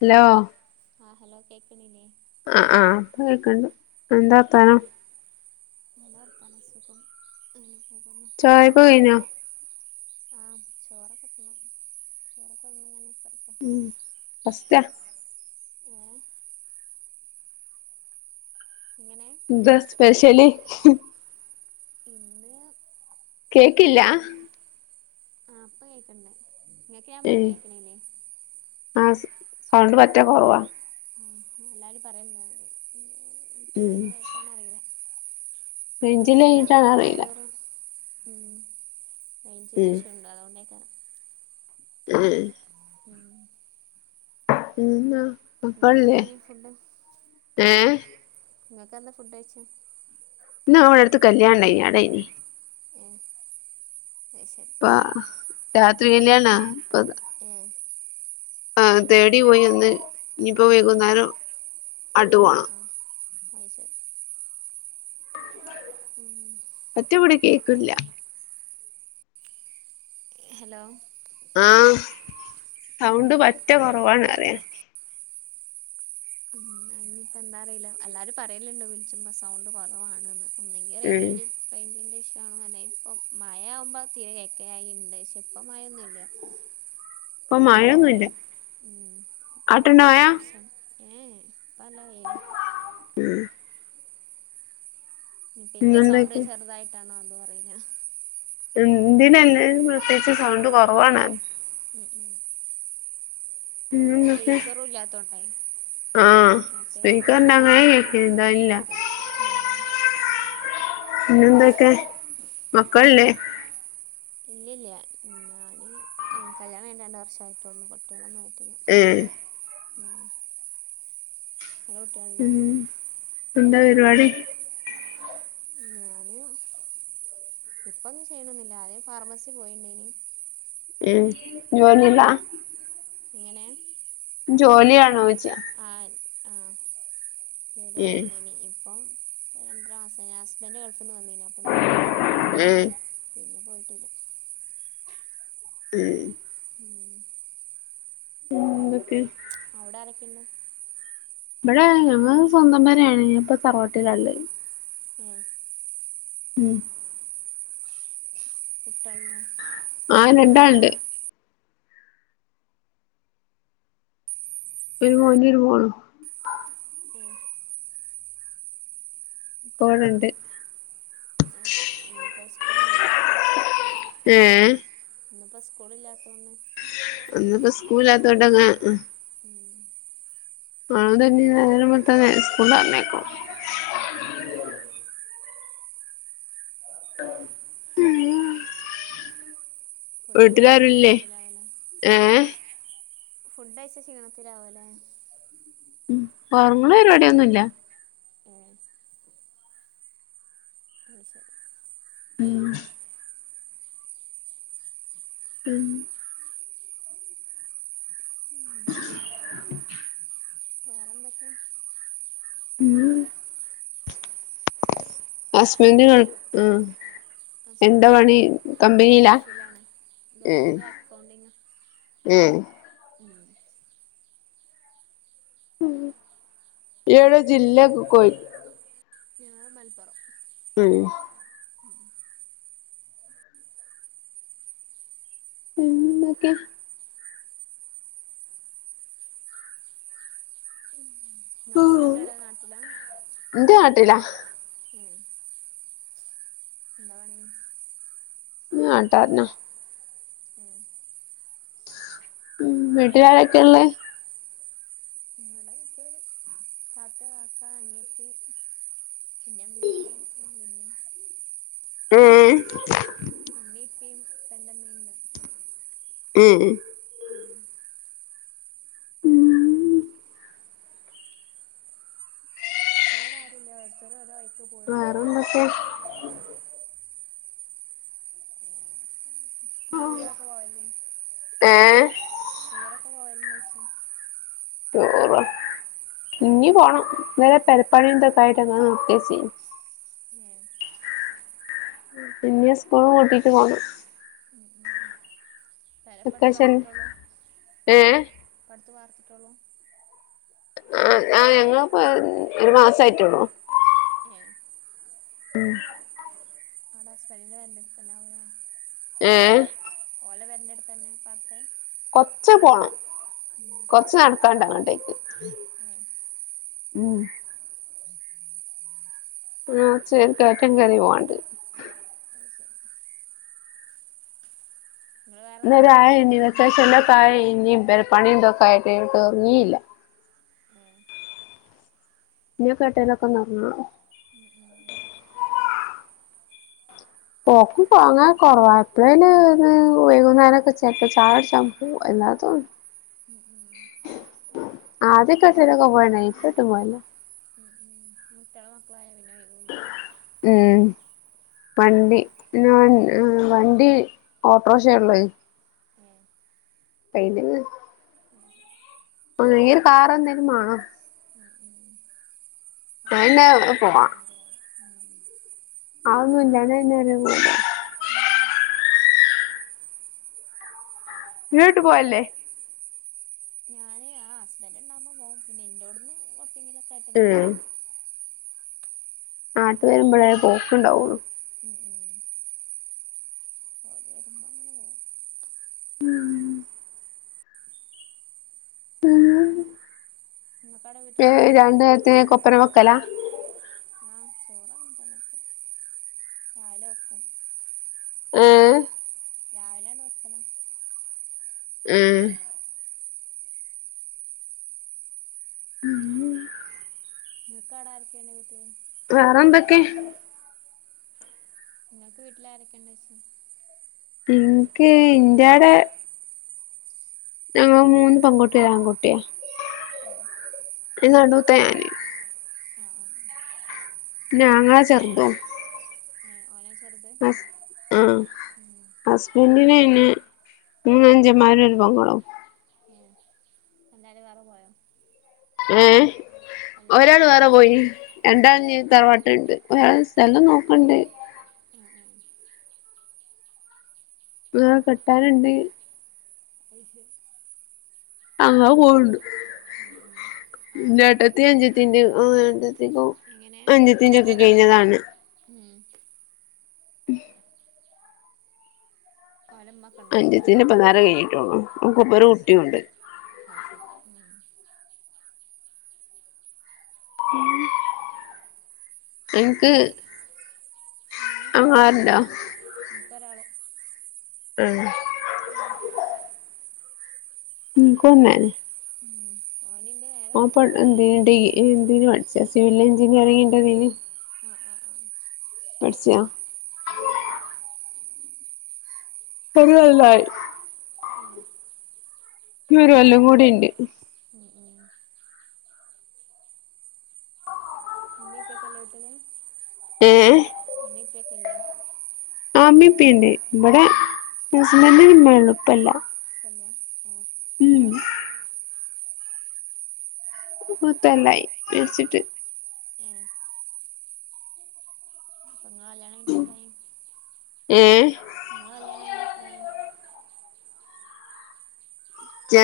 Hello ആഹ hello കേൾക്കണീല്ലേ ആ ആ ഇപ്പൊ കേൾക്കണ്ട് എന്താവർത്താനം? നല്ലവർത്താനം സുഖം അങ്ങനെപോകും [unintelligible] [inaudible] ചായഒക്കെ കയിനോ ആഹ ചോറൊക്കെ തിന്ന്. ചോറൊക്കെ തിന്ന് ഇങ്ങനെ കുത്തി ഇരിക്കാണ്. ഉം മസ് [unintelligible] ഉം ഉം എങ്ങനെ എന്താ സ്പെഷൽ? കേക്കില്ല ഇന്ന് ആ ഇപ്പൊ കേൾക്കണ്ട്. ഇങ്ങക്ക് ഞാൻ പറയണത് കേൾക്കനില്ലേ? ആസ് [unintelligible] പറ്റ കൊറവ ആ എല്ലാരും പറയണ്ട് ഇപ്പൊ ഉം എന്തിന്റെ കൊഴപ്പാണ് അറീല ഇന്ന് റേഞ്ചില്ലാഞ്ഞിട്ടാണോ അറിയില്ല വെർച്ചോർ. മ്മ് റൈഞ്ചിന്റെ ഉം ഇഷ്യൂ ഉണ്ട്. അതുകൊണ്ടേകാരം ഹും ഉം [unintelligible] ഉന്ന അപ്പംല്ലേ [unintelligible] ഇങ്ങക്കെന്തേനി ഏഹ നിങ്ങൾക്ക് എന്താ ഫുഡ് കഴിച്ചേ ന്ന് ഇവിടെ അടുത്ത് കല്യാണം ഇണ്ടായിനി അതേയിനി ഉം അയ്ശരി ഇപ്പ രാത്രി കല്യാണാ കല്ല്യാണ? ഇപ്പ മ്മ് തേടി പോയി വന്ന് ഇനിപ്പോൾ ഉം വൈകുന്നേരം ആട്ട് പോണം അയ്ശരി ഉം ഒറ്റ പിടി കേക്കില്ല. ഹലോ ആഹ ഉം സൗണ്ട് പറ്റ കുറവാാണ് പറയ. ഉം ഇനിയിപ്പോ എന്താന്ന് അറിയില്ല എല്ലാരും പറയലുണ്ട് വിളിക്കുമ്പോ സൗണ്ട് കുറവവാണ്ന്ന്. ഉം അെങ്ക േഞ്ിന്റെ റേഞ്ചിന്റെഷമാണ്. [unintelligible] ഇപ്പ മഴ ആവുമ്പോ തീരെ കേക്കായിണ്ട് ആ പക്ഷെ ഇപ്പ മഴൊന്നുമില്ല. ഇപ്പൊ മഴയൊന്നുല്ല ഉം ഇപ്പൊ ആട്ടുണ്ടോ മഴ വെയിലാണ് ഇപ്പ നല്ല വയില ഉം പിന്റെ സൗണ്ട് ഇന്നെന്തൊക്കെ ചെറുതായിട്ടാണോ അതും അറീല എന്തിനന്നെ [unintelligible] പ്രത്യേകിച്ച് സൗണ്ട് കുറവാണ് ഉം ഉം പിന്നെന്തൊക്കെ സ്പീക്കറും ഇല്ലാത്തോണ്ടെ ആഹ് മറ്റേ നമുക്ക് പിന്നെ സ്പീക്കറിന്റെ ഒന്നും അങ്ങനെ കൂടെ കേക്കണ്ട ഇല്ല കേക്ക പിന്നെന്തൊക്കെ മക്കളില്ലേ ഇല്ലല്ല ഞാന് കല്യാണം കഴിഞ്ഞ് രണ്ട് വർഷമായിട്ടുള്ളു കുട്ടികളൊന്നും ആയിട്ടില്ല. മ്മ് [inaudible] ഉം എന്താ പരിപാടി ഞാന് ഇപ്പൊന്നും ചെയ്യണെന്നില്ല ആദ്യംഫാർമസി പോയിണ്ടിനി [inaudible] ഉ എങ്ങനെ ജോലിയാ ജോലിയാണോയ്ച്ച ആ ജോലി ഉം ചെയ്തെടീനീ ഇപ്പം ഇപ്പൊ രണ്ടര മാസം ആയി ഹസ്ബൻഡ് ഗൾഫിൽ നിന്ന് വന്നീന് അപ്പൊ നിർത്തിയതാണ് ഉം പിന്നെ പോയിട്ടില്ല മ്മ് ഉം [inaudible] അവിടാരെകിട്ട് ഇവിടെ ഞങ്ങക്ക്‌ സ്വന്തം പെരാണ് അപ്പ ഉം ഉം [inaudible] ആ രണ്ടാളുണ്ട് ഒരു മോനും നെരുമോളും ഉം പോണണ്ട് ഐശെരി ഇന്നിപ്പ സ്കൂളില്ലല്ലോ അല്ലേ ഏ ഇന്നിപ്പോ സ്കൂളില്ലാത്തോണ്ട് ന്നിപ്പോ സ്കൂളിത്തോട്ടങ്ങ [unintelligible] നാളെ ഇനി നേരവെളുത്ത നേ സ്ക്ലൂള പറഞ്ഞയ്ക്കും ഉം ഉം [inaudible] ഫുഡൊക്കെ അഴച്ച വീട്ടിലാരുല്ലേ ക്ഷീണത്തിലാവല്ലേ ഏഹ് ഫുഡ് അഴച്ച ക്ഷീണത്തിലാവല്ലേ ഉം ഒറങ്ങണ പരിപാടിയൊന്നുംല്ല ഏ അത് [inaudible] ഉം ഉം ഉം [unintelligible] [inaudible] ഉം ഹുസ്ബൻഡ് ഗൾ ഉം എന്താ ഹസ്ബൻഡ് പണി ഗൾഫ് കമ്പനിയിലാ ഗൾഫിലാണ് ഉം ഗൾഫിൽ അക്കൗണ്ടിങ് ഉം ഉം ഏഴ് ജില്ലയെക്കെ കോയി ഞങ്ങൾ മലപ്പുറം ഉം ഉം ഉം ഓക്കെ ഹസ്ബൻഡോടെ നാട്ടിലാ ഇന്റെ നാട്ടിലാ ഉം എന്താപണി ഉം നാട്ടാർന ഉം ഉം വീട്ടിയാരൊക്കെയ ഉള്ളേ നിങ്ങളെ വീട്ടിലെ താത്ത കാക്ക അനിയത്തി പിന്നെ ഇമ്മി ഇപ്പിൻ വല്ലിമ്മീം ഏയ് ഇമ്മി ഇപ്പിൻ തന്റെ ഇമിൻഡ് പേ പെണ്ട മീണ്ട ഉം [unintelligible] ഇപ്പ ഇവിടെ അരുല്ല ഓരോരുത്തർ ഒരേ വയ്ക് പോയിനു മ് ക്കെ നിങ്ങൾ ടൂർ ഒക്കെ പോവൽ ഏഹ് ഹെ ടൂർ ഒക്കെ പോവാലുണ്ടോ ചോയ്ച്ച [unintelligible] ഇന്നി പോവണം ഇത് വരെ പേരപണി ഒക്കെ ആയിട്ട് നിർത്തി വെച്ചിനു ഹെ ഇന്നി സ്കൂള് പൂട്ടിട്ട് പോണം പെരപ്പടുത്ത് വെക്കേഷൻ ഏ ഇപ്പ അടുത്ത് വാർത്തിട്ടോള്ളൂ ആ ആ ഞങ്ങളിപ്പോ ഒരു മാസയിട്ടള്ളൂ ഏ മ് അവിടെ ഹസ്ബന്റിന്റെ പരന്റെ അടുത്തന്നെ ആവുലെ ഏ ഓല പരന്റെ അടുത്തു തന്നെ പത്ത് കൊറച്ച് പോണം കൊറച് നടക്കാണ്ട് അങ്ങോട്ടേക്ക് ഏഹ് ഉം [unintelligible] ആ ചെരി കയറ്റം കറി പോവാണ്ട് അതു ശരി നിങ്ങൾ വേറെ എന്തെങ്കിലും വർക്ക് ഇന്നാരായ ഇനി ചെയ്യണ്ടോ വെച്ചേഷ എ തായ ഇനി പണി ന്തൊക്കെ ആയിട്ട് തോറങ്ങിയില്ല ഏഹ് ഇനി കേട്ടേനൊക്കെന്ന്റഞ്ഞോ ഉം ഉം പോക്കും പോങ്‌ അങ്ങനെ കുറവാ എപ്പഴേല് ഇന്ന് വൈകുന്നേരക്കെ ചെലപ്പോ ചായ കുടിച്ചൻ പോവും അല്ലാതെ ന്നും [inaudible] ഉം ഉം അതക്കെ ചെലപ്പം പോയിന് ഇപ്പ ട്ടും പോവലില്ല കുട്ട്യാലും മക്കളും ആയാൽ പിന്നെ ഒഴിബ് ഉം വണ്ടി [unintelligible] വണ്ടി ഓട്ടോറിക്ഷ ഉള്ളൂ അത് പെയിന്റിംഗ് ശരി ഒരു കാറ എന്തേലും വേണോ അലോ അങ്ങോട്ട് അയിന് പോവാ പോണമെങ്കിൽ വണ്ടിയവാണം ഉ ആതോന്നുംല്ലാന്നാ പിന്നെ ഒരു ഉ [unintelligible] പോക ലെ ഞാൻ ആ ഹസ്ബൻ് ഉണ്ടാവുമ്പോൾ പോകും പിന്നെ എന്റോഡ്ൻ കുറചെങ്കിലൊക്ക ആയിട്ടങ്ങനെ ഉം ഇറക്കും നടക്കും നാട്ട് വരുമ്പോഴേ പോക്കുണ്ടാവുള്ളു [unintelligible] ഉം ഉ ഓല വരുമ്പോ അങ്ങനെ പോവും നിങ്ങൾക്കവിടെ ഹെ വീട്ടിലാരൊക്കെയുണ്ട് രണ്ടു നേരത്തിന് കൊപ്പരം വെക്കലാ ആഹ ചോർ ങ്ങൻതന്നെ വെക്ക രാവിലെ വെക്കും ഏ രാവിലെണ്ട് വെക്കല ആഹ നിക്അവിടെ ആരിക്ക ഉണ്ട് വീട്ടില്? വേറെ എന്തൊക്കെ നിങ്ങൾക്ക് വീട്ടിൽ ആരൊക്കെണ്ട് ഇനിക്ക് ഇന്റോടെ ഞങ്ങള് മൂന്ന് പെൺകുട്ടി ഒരാ ആൺകുട്ടിയ ഉം ഞാന് ആഹ് ആഹ് പിന്നെ ആങ്ങള ചെർതും ഉം ഓനാ ചെറുത് ആഹ് ഉം. ഹസ്ബന്റ് ന് അയിന് മൂന്നഞ്ചന്മാരും ഒരു പെങ്ങളും എല്ലാരും വേറെ പോയോ ഏഹ് ഒരാൾ വേറെ പോയി ഉം ഏ രണ്ടാള് ഞ്ഞ് തറവാട്ടിണ്ട് ഓരൾ ആ സ്ഥലം നോക്ക്ണ്ട് ആ ആ കെട്ടാനുണ്ട് [unintelligible] അങ്ങാ പോണ്ട് ഉം ഉം ഓലെ ഉമ്മയൊക്കെ ഇന്റെഎട്ടത്തി ഉണ്ട് നിൽക്കലേ അനുജത്തിന്റെ ആണ്ട് എങ്ങനെ [unintelligible] അഞ്ചത്തിന്റെ ഒക്കെ കയിഞ്ഞതാണ് ഉം ഉം ഓലെമ്മ അഞ്ചത്തിന് ഇപ്പന്നാരെ കയിഞ്ഞിട്ടൊളൂ ഓൾക്ക് ഇപ്പൊ ഒരു കുട്ടിയുണ്ട് അത് ശരി ഉം [unintelligible] അനിക്ക് ഹസ് ആങ്ങളാര്ണ്ടോ ഇൻക്കൊരാള് ഏഹ് [unintelligible] ഇൻക്കൊനേന്നെ ഉം ഓനിന്റെ ഓൻ ഇപ്പൊ എന്തിന് ഡി ഇതിന് പഠിച്ച സിവിൽ എഞ്ചിനീയറിംഗിന്റെ തിന് ആഹ് ആഹ് ആഹ് പഠിച്ചോ അത് ശരി ഒര് കൊല്ലായി ഏഹ് ഇഞ്ഞ് ഒരു കൊല്ലം കൂടി ഉണ്ട് [unintelligible] ഉമ്മിം ഉപ്പേകില്ലേ വീട്ടില് ഏഹ് ഉമ്മേ ഉപ്പേക്കല്ലേ ആഹ് ഉമ്മിപ്പണ്ട് ഇവടെ ഉം ഹസ്ബന്ഡിന് ഉമ്മേള്ളു ഉപ്പേല്ല തന്നെ ഏഹ് ഉം പ്പ പത്തൊല്ലായി മരിച്ചിട്ട് ഏഹ് അപ്പൊ നിങ്ങള കല്യാണം കഴിഞ്ഞിട്ട് എത്രയായി ഏഹ് നിങ്ങള കല്യാണം കഴിഞ്ഞിട്ടു എത്രയായി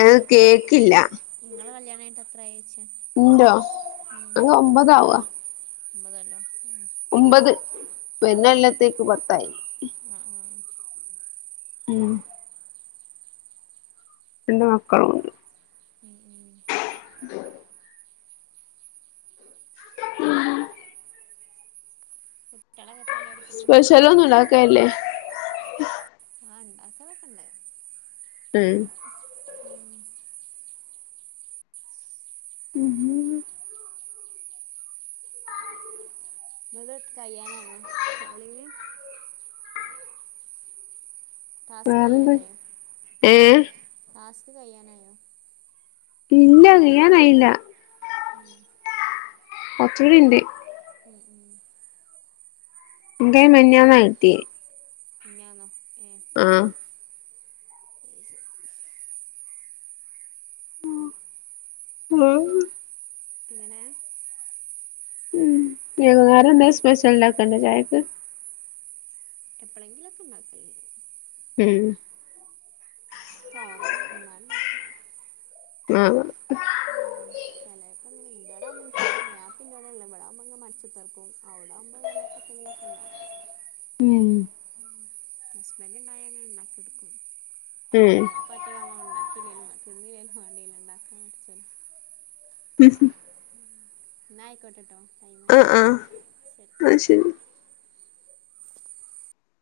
നിങ്ങളെ കേക്കില്ല നിങ്ങളെ കല്ല്യാണമായിട്ട് എത്രയിച്ച ഇൻ്റോ ഉം അൻക്ക് ഒമ്പതാവാ ഒമ്പതൊല്ലൊ ഉം ഒമ്പത് വരുന്നെല്ലത്തേക്ക് പത്തായി ആഹ് ആഹ് ഉം പിന്നമക്കളുണ്ട് [inaudible] ഉം ഉം ഉം ഹ്ഹ് കുട്ട്യളക്കെത്രേലാ സ്പെഷ്യല് ഒന്നും ഉണ്ടാക്കേല്ലേ? ആ ഇണ്ടാക്കലൊക്കെണ്ട് ഉം മ് മ്ഹ് [inaudible] എങ്ങത്കയ്യാനായോ കോളിഗ് ട്ടാസ്ക് വേറെന്ത് കയ്യാനായൊ ഏഹ് [inaudible] ട്ടാസ്ക് കയ്യാനായൊ ഇല്ല കയ്യാനായില്ല ഉം കൊർച്ചൂടിണ്ട് [inaudible] ഇന്റെയ് മിഞ്ഞാന്നാകിട്ടിയേ മിഞ്ഞാന്നോ ഏ ആ അത് [unintelligible] ഇങ്ങനേ ഉം വൈകുന്നാരെന്തേ സ്പെഷ്യൽണ്ടാക്കേണ്ടോ ചായക്ക് എപ്പളങ്കിലൊക്കെഇണ്ടാക്കൽണ്ട് ഉം തോന്നണം ഇന്നാണ്ടാക്കും. ആ ഹ് ഉം ചെലേപ്പങ്ങനെ ഇന്റടാവുമ്പഇൻക് ഞാനിപ്പം ഇന്റോടെള്ളെ ഇവടാവുമ്പങ്ങനെ മടിച്ചുത്തർക്കും. ഔടാവുമ്പം ചെലേപ്പതെങ്കിലൊക്കെണ്ടാക്കും. ഉം മ് ഹസ്ബന്റ്ണ്ടായങ്ങനെ ണ്ടാക്കിഒട്ക്കും. ഉം അപ്പ ഒറ്റക്കാമ്മം ഉണ്ടാക്കില്ലേലും വാ തിന്നില്ലേലും വാണ്ടീല ഇണ്ടാക്കാൻ മട്ച്ചല്ലോ ഇന്നായ്കോട്ടട്ടോ അ ആഹ് ആഹ് ശരി.